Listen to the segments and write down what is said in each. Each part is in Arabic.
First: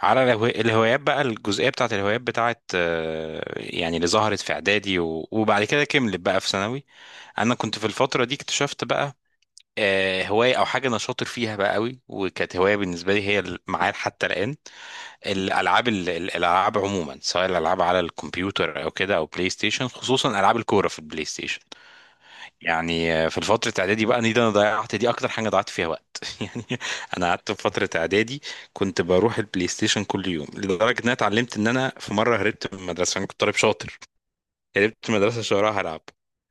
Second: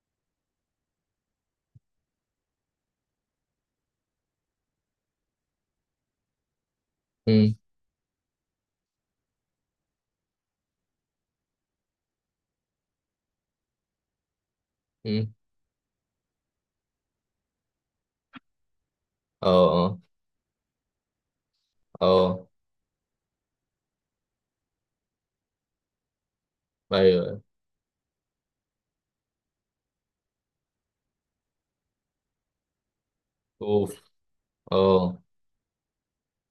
على الهوايات بقى، الجزئية بتاعت الهوايات بتاعت، يعني اللي ظهرت في إعدادي و- وبعد كده كملت بقى في ثانوي. امم. أنا كنت في الفترة دي اكتشفت بقى هواية أو حاجة أنا شاطر فيها بقى قوي، وكانت هواية بالنسبة لي هي معايا حتى الآن. امم. الألعاب، الألعاب عموما، سواء الألعاب على الكمبيوتر أو كده أو اه. بلاي ستيشن، اه. خصوصا ألعاب الكورة في البلاي ستيشن. اه. يعني في فترة إعدادي بقى دي، أنا ضيعت، دي أكتر حاجة ضيعت فيها وقت يعني. ايوه، أنا أيوة. قعدت في فترة إعدادي كنت بروح البلاي ستيشن كل يوم، لدرجة إن أنا اتعلمت، إن أنا في مرة هربت من المدرسة. أنا كنت طالب شاطر، اوف. هربت من اه. المدرسة شهرها هلعب.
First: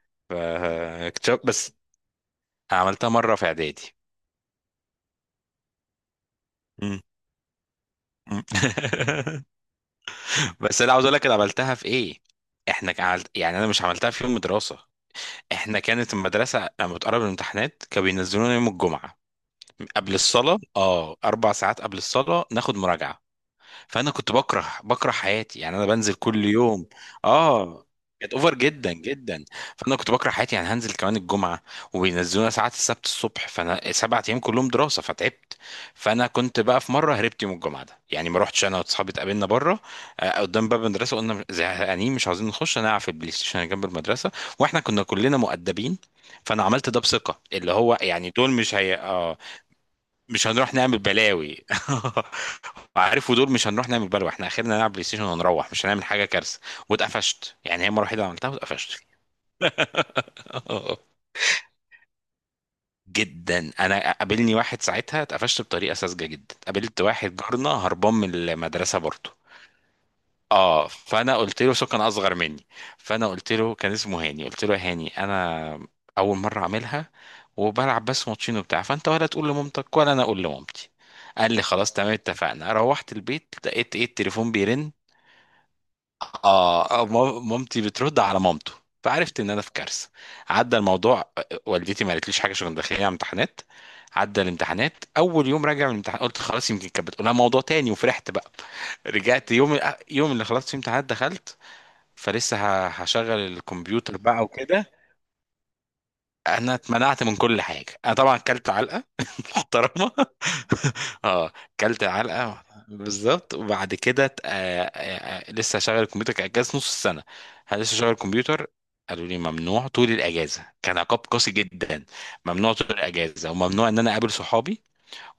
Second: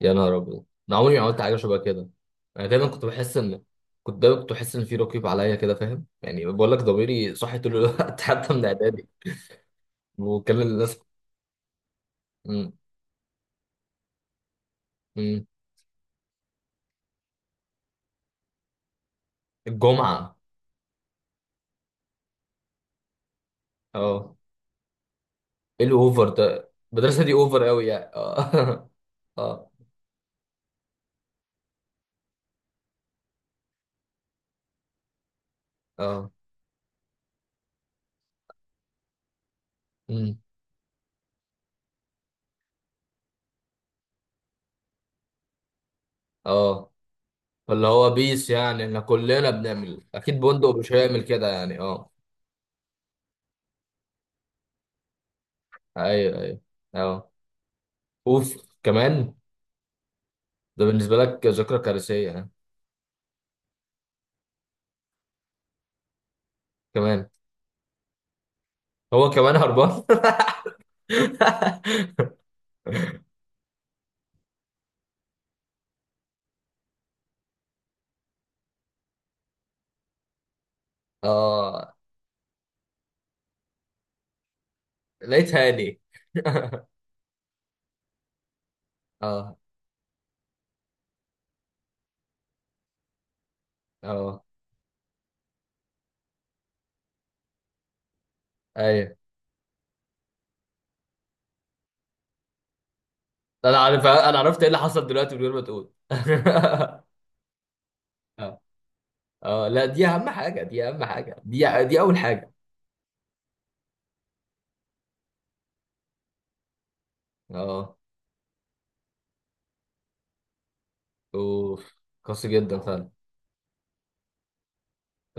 يا نهار ابيض، انا عمري ما عملت فاكتشفت حاجه بس، شبه كده. انا دايما كنت عملتها مرة بحس في ان إعدادي. كنت دايما بحس ان في رقيب عليا كده، فاهم؟ يعني بقول لك مم. ضميري صاحي طول الوقت مم. حتى من اعدادي. وكلم بس أنا الناس. عاوز أقول لك، أنا عملتها في إيه. امم. إحنا كان عملت يعني، أنا مش عملتها في يوم دراسة. امم. إحنا كانت المدرسة لما بتقرب الامتحانات كانوا بينزلونا يوم الجمعة قبل الجمعه. الصلاة، 4 ساعات قبل الصلاة ناخد مراجعة. فأنا كنت اه. بكره بكره حياتي يعني، أنا ايه بنزل الاوفر كل ده؟ يوم. المدرسه دي اوفر اه، قوي يعني، كانت اه اوفر جدا جدا. اه. فانا كنت بكره حياتي، يعني هنزل كمان الجمعه، وبينزلونا ساعات السبت الصبح. فانا 7 ايام كلهم دراسه، فتعبت. فانا اه. كنت بقى في مره هربت يوم الجمعه ده، يعني ما رحتش، انا واصحابي اتقابلنا بره، امم. قدام باب المدرسه. قلنا زهقانين، مش عاوزين نخش، نلعب في البلاي ستيشن اللي جنب المدرسه. واحنا كنا كلنا مؤدبين، فانا عملت اه. ده بثقه، اللي فاللي هو هو يعني بيس، دول مش يعني هي، احنا اه، كلنا بنعمل اكيد مش بندق، هنروح مش نعمل هيعمل كده بلاوي. يعني، اه. عارف، ودول مش هنروح نعمل بلاوي، احنا اخرنا نلعب بلاي ستيشن ونروح، مش هنعمل حاجه ايوه، كارثه. ايوه. اه. واتقفشت، يعني هي المره الوحيده اللي عملتها اوف واتقفشت. كمان. ده بالنسبه لك ذكرى كارثيه، ها؟ جدا. انا قابلني واحد ساعتها، اتقفشت بطريقه ساذجه جدا. قابلت كمان؟ واحد جارنا هربان من المدرسه هو برضه، كمان هربان؟ اه. فانا قلت له، سو كان اصغر مني، فانا قلت له، كان اسمه هاني، قلت له يا هاني انا اول مره اعملها، وبلعب بس ماتشين وبتاع، فانت ولا تقول لمامتك ولا انا اقول لمامتي. قال لي اه. خلاص تمام، اتفقنا. روحت البيت، لقيت ايه، التليفون بيرن. لقيت هاني. اه، مامتي بترد على مامته، فعرفت ان اه. انا في كارثه. عدى الموضوع، والدتي ما قالتليش حاجه، عشان كنت داخلين على امتحانات. عدى اه. الامتحانات، اول يوم راجع من الامتحان قلت خلاص يمكن كانت بتقولها موضوع تاني، وفرحت بقى. ايوه. رجعت يوم اللي خلصت فيه امتحانات دخلت فلسه، هشغل الكمبيوتر انا بقى عرفت ايه اللي وكده. حصل دلوقتي من غير ما تقول انا اتمنعت من كل حاجه، انا طبعا اه. كلت علقه اه. لا، دي محترمه. اهم حاجه، دي اهم حاجه، اه، دي كلت اول حاجه. علقه بالظبط. وبعد كده لسه شغل الكمبيوتر؟ كان اجازه نص السنه، هل اه. لسه شغل الكمبيوتر؟ قالوا لي ممنوع طول الاجازه. كان عقاب قاسي اوف. جدا، قاسي ممنوع جدا طول فعلا. الاجازه، وممنوع ان انا اقابل صحابي،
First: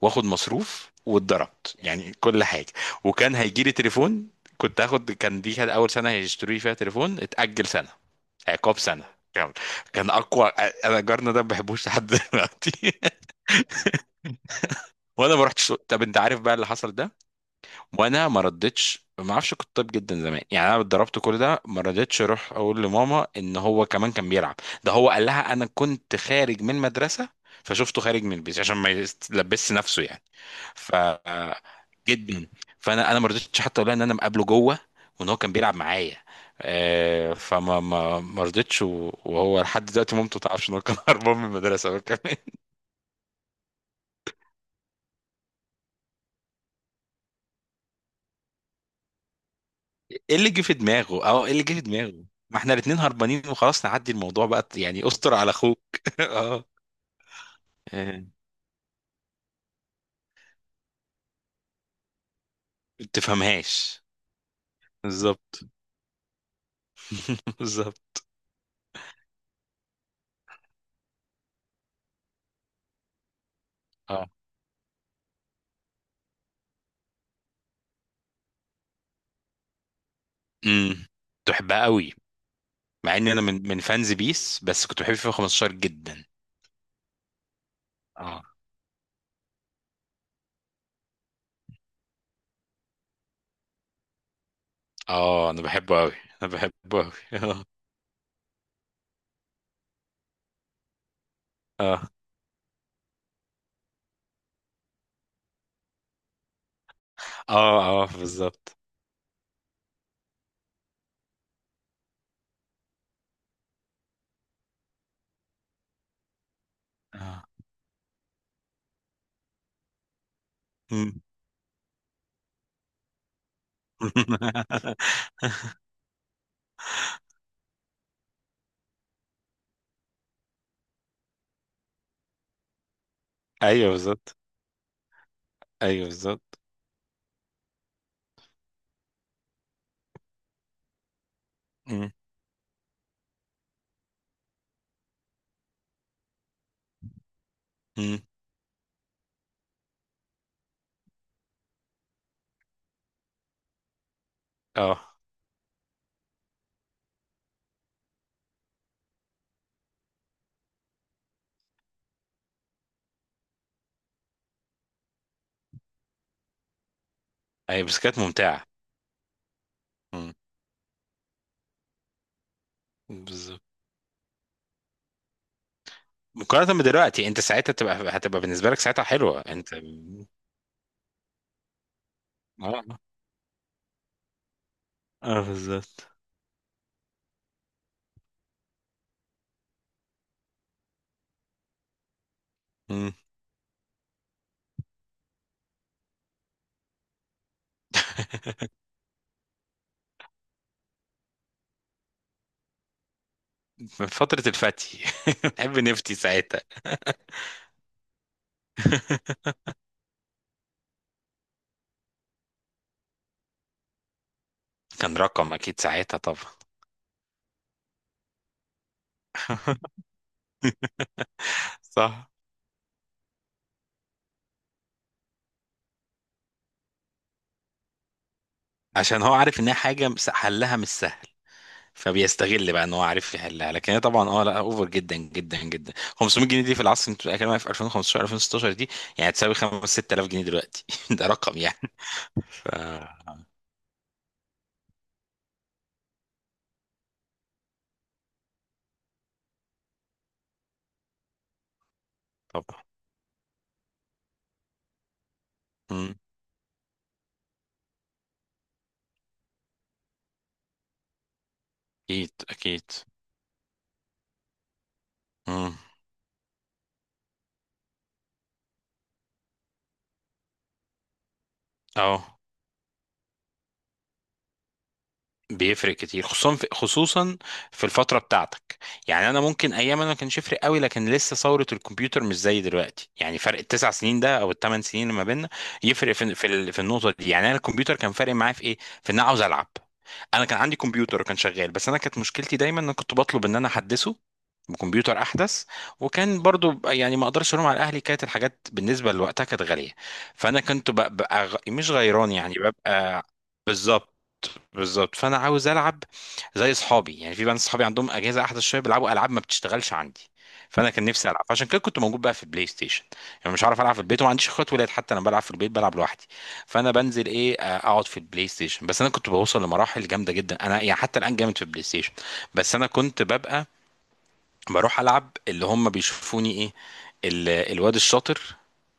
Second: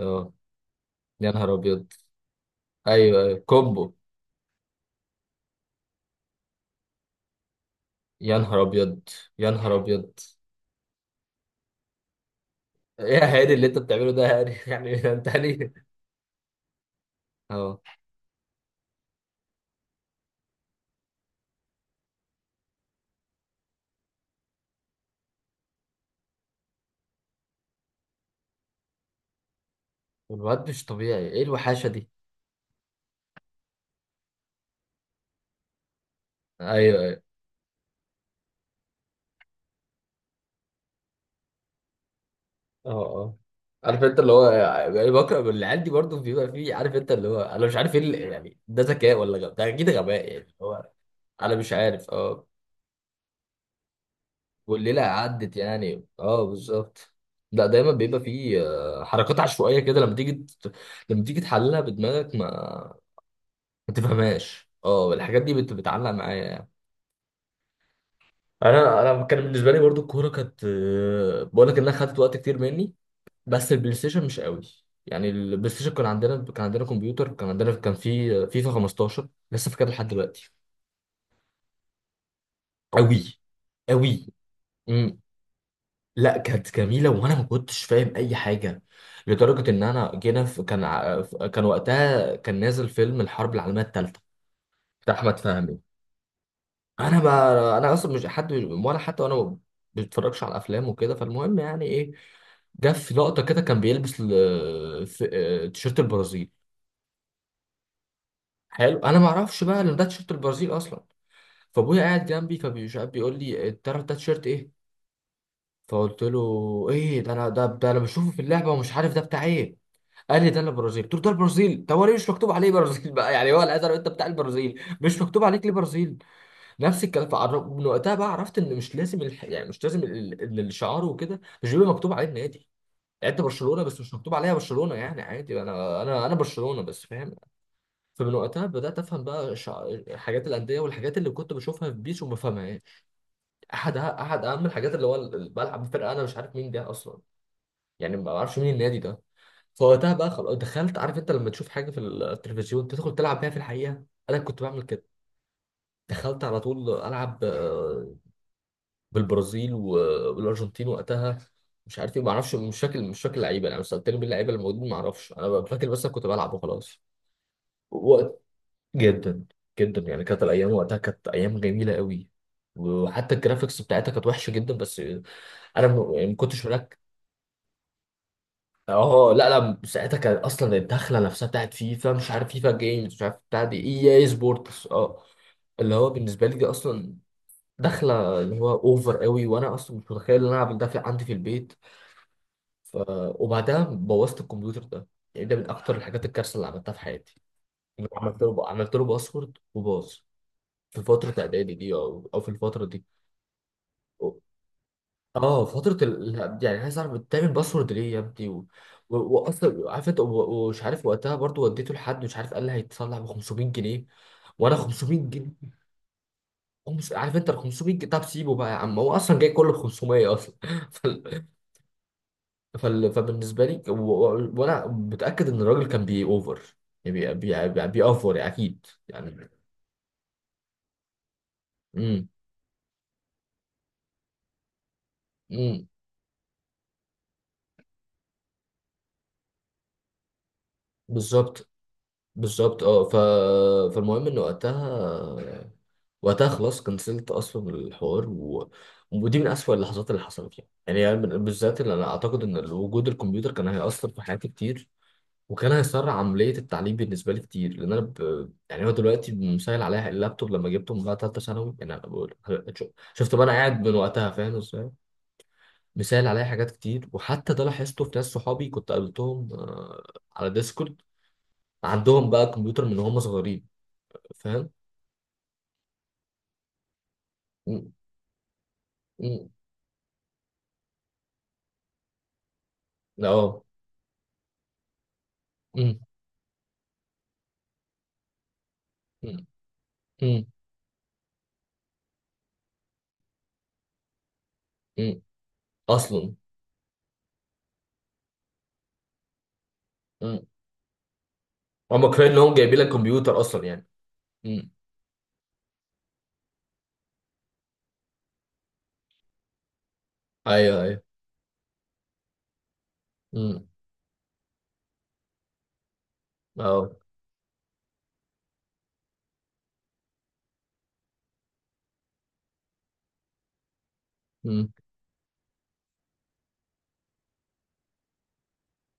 واخد مصروف، يا نهار واتضربت، ابيض. يعني كل حاجه. ايوه، وكان ايوه، هيجي لي كومبو. تليفون، كنت هاخد، كان دي كانت اول سنه هيشتروا لي فيها تليفون، اتاجل سنه. يا نهار عقاب سنه ابيض. يا كامل، نهار كان ابيض. اقوى. انا جارنا ده ما بحبوش لحد دلوقتي ايه يا هاني اللي انت بتعمله ده يا هاني؟ يعني انت وانا ما رحتش، هاني؟ طب انت عارف بقى اللي حصل ده، اه. وانا ما ردتش، ما اعرفش، كنت طيب جدا زمان يعني. انا اتضربت كل ده، ما رضيتش اروح اقول لماما ان هو كمان كان بيلعب. ده هو قال لها انا كنت خارج من المدرسه، فشفته خارج من البيت عشان ما يلبسش نفسه يعني. الواد مش ف طبيعي، ايه الوحاشه دي؟ جدا. فانا ما رضيتش حتى اقول لها ان انا مقابله جوه، وان هو كان بيلعب معايا. ايوه، ايوه. فما ما ما رضيتش، و- وهو لحد دلوقتي مامته ما تعرفش ان هو كان هربان من المدرسه هو كمان. اه. اه. عارف انت اللي هو، يعني بكره العيال دي برضه بيبقى فيه، عارف انت اللي هو، انا مش عارف ايه يعني ده ذكاء ولا غباء؟ ده اكيد غباء، يعني اللي هو ايه انا اللي مش جه في عارف. دماغه، اه. ما احنا الاتنين هربانين، وخلاص نعدي الموضوع بقى، والليله يعني استر على عدت اخوك. يعني، اه، اه، بالظبط. لا، دايما بيبقى آه، فيه حركات عشوائيه كده، لما تيجي لما تيجي تحللها بدماغك ما ما ما تفهمهاش. تفهمهاش. اه، الحاجات دي بالظبط بتعلق معايا يعني. بالظبط. انا كان بالنسبه لي برضو الكوره كانت، بقول لك انها خدت وقت كتير مني. بس البلاي ستيشن اه، مش قوي يعني. البلاي ستيشن كان عندنا كمبيوتر، كان في فيفا 15 لسه فاكرها لحد دلوقتي. امم تحبها قوي، مع ان قوي. انا من فانز قوي. بيس، بس كنت بحب امم. فيفا 15 جدا. لا، كانت جميله وانا ما كنتش فاهم اي اه حاجه. لدرجه ان انا جينا في، كان وقتها نازل فيلم الحرب العالميه الثالثه بتاع احمد اه، انا فهمي. بحبه قوي، انا بحبه قوي انا اصلا مش حد، ولا حتى انا ما بتفرجش على افلام وكده. فالمهم يعني اه ايه، جه في لقطه كده كان بيلبس تيشيرت البرازيل. اه اه، بالظبط. حلو. انا ما اعرفش بقى ان ده تيشيرت البرازيل اصلا. فابويا قاعد جنبي فبيشاب بيقول لي: تعرف ده تيشيرت ايه؟ فقلت له: ايه ده؟ اه، انا ده، انا بشوفه في اللعبه ومش عارف ده بتاع ايه. قال لي: ده البرازيل. قلت له: مم. ده البرازيل، طب هو ليه مش مكتوب عليه برازيل بقى يعني؟ هو الازرق انت بتاع البرازيل مش مكتوب عليك ليه برازيل؟ نفس الكلام. من وقتها بقى عرفت ان مش لازم يعني مش لازم الشعار وكده مش بيبقى مكتوب عليه النادي. يعني انت برشلونه ايوه بس مش مكتوب بالظبط. عليها برشلونه يعني، عادي. انا ايوه انا انا بالظبط. برشلونه بس، فاهم. فمن وقتها بدأت أفهم بقى حاجات الأندية والحاجات اللي كنت بشوفها في مم. بيس وما فاهمهاش. أحد أهم الحاجات اللي هو بلعب في فرقة أنا مش عارف مين ده أصلا، يعني مم. ما بعرفش مين النادي ده. فوقتها بقى خلاص دخلت. عارف أنت لما تشوف حاجة في التلفزيون تدخل تلعب بيها في الحقيقة؟ أنا كنت بعمل كده. اه، دخلت على طول ألعب بالبرازيل والأرجنتين وقتها. مش عارف إيه، ما أعرفش. مش فاكر، مش فاكر اللعيبة يعني. لو سألتني مين اللعيبة الموجودين ما أعرفش، أنا فاكر بس أنا كنت بلعب وخلاص. ايوه، بس كانت ممتعه. جدا. جدا يعني. مم. كانت الايام وقتها كانت ايام جميله قوي. وحتى بالظبط. الجرافيكس بتاعتها كانت وحشه جدا بس يعني ما كنتش مقارنه هناك. بدلوقتي، انت ساعتها هتبقى بالنسبه لك ساعتها اه. حلوه لا، انت. لا، ساعتها كان اصلا الدخله نفسها بتاعت فيفا، مش عارف فيفا اه جيمز مش عارف بتاع دي اي اي سبورتس، اه. اه اللي هو بالظبط. بالنسبه لي دي اصلا دخله اللي هو اوفر قوي، وانا اصلا مش متخيل ان انا اعمل ده في عندي في البيت. ف... مم. وبعدها بوظت الكمبيوتر ده. يعني ده من اكتر الحاجات الكارثه اللي عملتها في حياتي. عملت له باسورد وباظ، في فترة إعدادي دي أو في الفترة دي. من فتره الفتي اه، بحب فترة نفتي لا، ساعتها يعني عايز أعرف بتعمل باسورد ليه يا ابني؟ و... و... وأصلا عارف أنت، و- ومش عارف وقتها برضو وديته لحد مش عارف قال لي هيتصلح ب 500 جنيه. وأنا 500 كان جنيه رقم اكيد ساعتها طبعا عارف أنت ال 500 جنيه؟ طب سيبه بقى يا عم، هو أصلا جاي كله ب 500 أصلا فال... صح. فبالنسبة لي و... و... وأنا متأكد إن الراجل كان بي أوفر، يعني بيأفور يعني، أكيد عشان هو يعني. عارف ان هي حاجه حلها مش سهل، امم. فبيستغل بقى ان هو عارف يحلها. لكن هي طبعا، اه، لا، اوفر جدا جدا امم. جدا. 500 جنيه دي في العصر اللي انت بتتكلم في 2015 2016 دي، يعني تساوي 5 6000 جنيه دلوقتي ده رقم بالظبط. يعني ف بالظبط. اه، ف... فالمهم ان وقتها خلاص كنسلت اصلا الحوار، و... ودي من اسوأ اللحظات اللي حصلت يعني أنا بالذات اللي انا اعتقد ان طبعا. وجود الكمبيوتر كان هيأثر في حياتي كتير. وكان هيسرع مم. عملية التعليم بالنسبة لي كتير، لان انا ب... يعني هو دلوقتي مسهل عليا اللابتوب لما جبته من بعد ثالثة ثانوي. يعني انا اكيد بقول، اكيد. شفت بقى انا قاعد من وقتها فاهم ازاي مم. مسهل عليا حاجات كتير. وحتى ده لاحظته في ناس صحابي كنت قابلتهم على ديسكورد، عندهم اه، بقى كمبيوتر من هم صغيرين، فاهم. بيفرق كتير خصوصا، في مم. الفتره بتاعتك. يعني انا مم. ممكن ايام انا ما كانش يفرق قوي، لكن لسه ثوره الكمبيوتر مش زي دلوقتي، يعني فرق اه. التسع سنين ده او الثمان سنين اللي ما بيننا، مم. يفرق في النقطه دي. يعني انا الكمبيوتر كان فارق معايا في ايه، في ان انا مم. عاوز العب. مم. انا كان عندي كمبيوتر، وكان شغال، بس انا كانت مشكلتي دايما ان أنا كنت بطلب ان انا احدثه بكمبيوتر مم. احدث. اصلا. وكان برضو، يعني ما اقدرش الوم على اهلي، كانت الحاجات بالنسبه لوقتها كانت غاليه. مم. فانا كنت ببقى مش هم كفايه غيران، ان هم يعني جايبين لك ببقى. كمبيوتر اصلا يعني. بالظبط مم. بالظبط. فانا عاوز العب زي اصحابي. يعني في بنات اصحابي عندهم اجهزه احدث شويه، بيلعبوا العاب ما بتشتغلش عندي، ايوه، فانا ايوه. كان نفسي العب، عشان كده كنت موجود بقى في البلاي ستيشن. يعني مش مم. عارف العب في البيت، وما عنديش اخوات ولاد، حتى انا بلعب في البيت بلعب لوحدي. فانا اه. بنزل ايه، اقعد في البلاي ستيشن. بس انا كنت بوصل لمراحل جامده جدا، انا يعني حتى الان جامد في البلاي ستيشن. بس انا كنت ببقى مم. بروح العب، اللي هم بيشوفوني ايه، الواد الشاطر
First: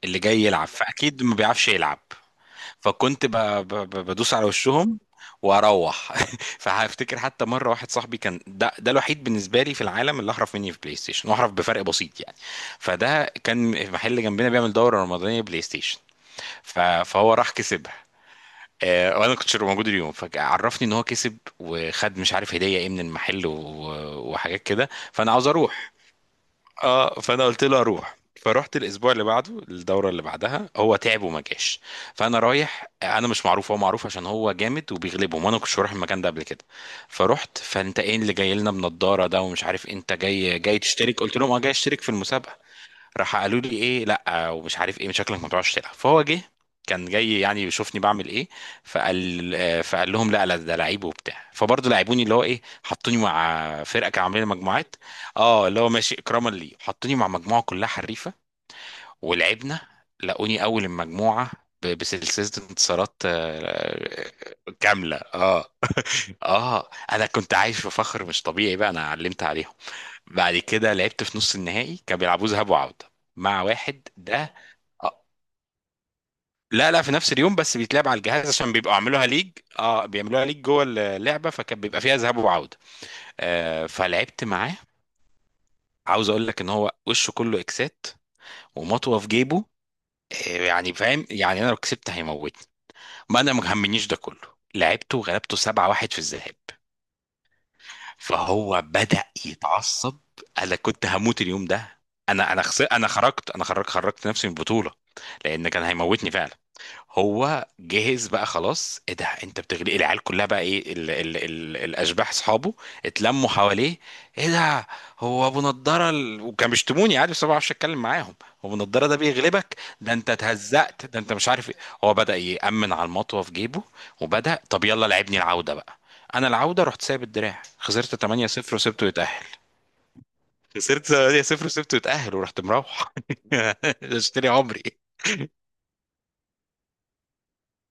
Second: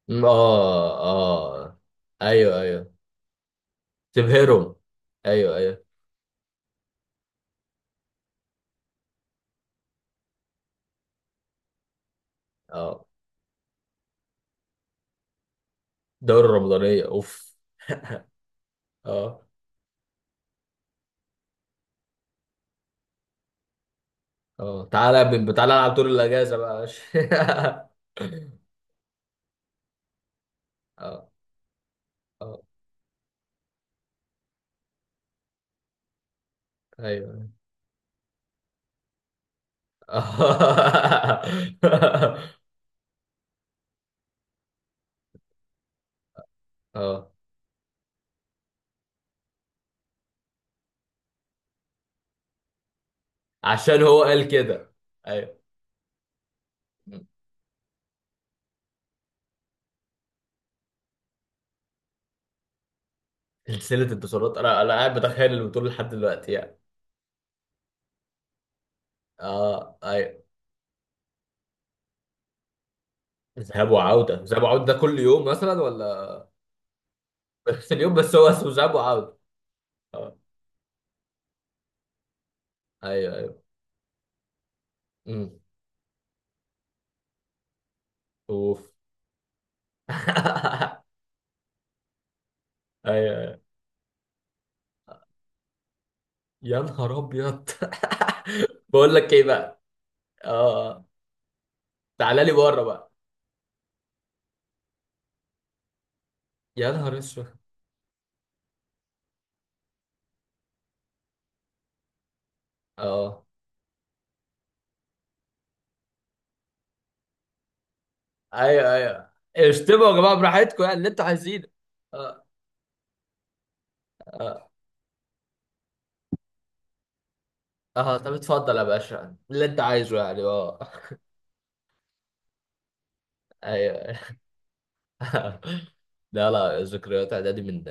اللي مم. جاي يلعب، اه. فاكيد ما بيعرفش اه. يلعب. ايوه، ايوه. فكنت بدوس على تبهرهم. وشهم ايوه، ايوه. واروح فهفتكر حتى مره واحد صاحبي، كان ده الوحيد بالنسبه لي في العالم اللي احرف مني في بلاي ستيشن، واحرف بفرق بسيط يعني. اه. فده كان محل جنبنا بيعمل دوره رمضانيه بلاي ستيشن، دوري ف... رمضانيه، اوف. فهو راح كسبها، وانا اه. كنتش موجود اليوم. فعرفني ان هو كسب، وخد مش عارف هديه ايه من المحل وحاجات اه. كده. تعالى يا فانا عاوز ابني، تعالى اروح. العب طول الاجازه بقى يا اه، فانا قلت له باشا. اروح، فروحت الاسبوع اللي بعده. الدوره اللي بعدها هو تعب اه. وما جاش. فانا اه. رايح، انا مش معروف، هو معروف عشان هو جامد وبيغلبهم، وانا ما كنتش هروح المكان ده قبل كده. ايوه. فرحت، فانت ايه اللي جاي لنا بنضاره ده ومش عارف إيه، انت جاي تشترك؟ قلت اه. لهم اه، جاي اشترك في المسابقه. راح قالوا لي ايه، لا ومش عارف ايه، من شكلك ما بتعرفش تلعب. فهو جه، كان آه. جاي يعني يشوفني بعمل ايه. فقال لهم لا لا، ده لعيب وبتاع. فبرضه لعبوني، اللي هو ايه، حطوني مع عشان فرقه، هو كانوا عاملين قال كده. مجموعات، ايوه. اه، اللي هو ماشي اكراما لي، حطوني مع مجموعه كلها حريفه. ولعبنا، لقوني اول المجموعه بسلسله انتصارات، سلسلة انتصارات. انا كامله، قاعد بتخيل اه البطولة لحد دلوقتي يعني. اه. انا كنت عايش في فخر مش طبيعي بقى، انا علمت عليهم. اه. ايوه. بعد كده لعبت في نص النهائي، كانوا بيلعبوه ذهاب وعودة، مع ذهاب واحد وعودة؟ ده. ذهاب وعودة ده كل آه، يوم مثلا ولا؟ لا لا، في نفس اليوم، بس بس بيتلعب اليوم على بس هو الجهاز اسمه عشان ذهاب بيبقوا عاملوها وعودة. ليج. اه، اه. بيعملوها ليج جوه اللعبة، فكان بيبقى فيها ذهاب وعودة. ايوه، ايوه. فلعبت معاه. امم. عاوز اقول لك ان هو وشه كله اكسات، اوف. ومطوه في جيبه، يعني فاهم يعني انا لو كسبت هيموتني. ايوه، ما انا ايوه. ما همنيش ده كله، لعبته وغلبته 7-1 في الذهاب، يا نهار ابيض. فهو بقول بدأ لك ايه بقى. يتعصب. اه. انا آه. كنت هموت اليوم ده. تعالى لي بره انا بقى. خرجت انا خرجت خرجت نفسي من البطوله، لان كان هيموتني فعلا. يا نهار اسود. هو جهز بقى خلاص، ايه ده، انت بتغلي العيال كلها بقى. ايه ال ال ال الاشباح اصحابه اه. اتلموا حواليه، ايه ده، هو ابو نضاره وكان بيشتموني عادي، بس أنا ما بعرفش اتكلم معاهم. هو ابو ايوه، نضاره ده ايوه. بيغلبك، اشتموا يا ده انت جماعة براحتكم يعني، اتهزقت، اللي ده انتوا انت مش عايزينه. عارف ايه. هو بدأ اه. يأمن على المطوه في جيبه، وبدأ اه. طب يلا لعبني العوده بقى. انا العوده رحت سايب الدراع، خسرت اه. طب 8-0 اتفضل يا وسبته باشا يتأهل. اللي انت عايزه يعني، اه. خسرت 8-0 وسبته يتأهل، ورحت مروح ايوه. اشتري عمري. لا، لا، ذكريات اعدادي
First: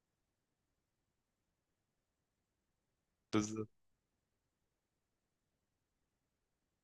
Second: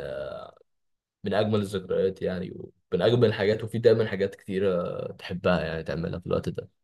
من اجمل الذكريات يعني، ومن اجمل الحاجات. وفي دايما حاجات كتيره تحبها يعني تعملها في الوقت ده.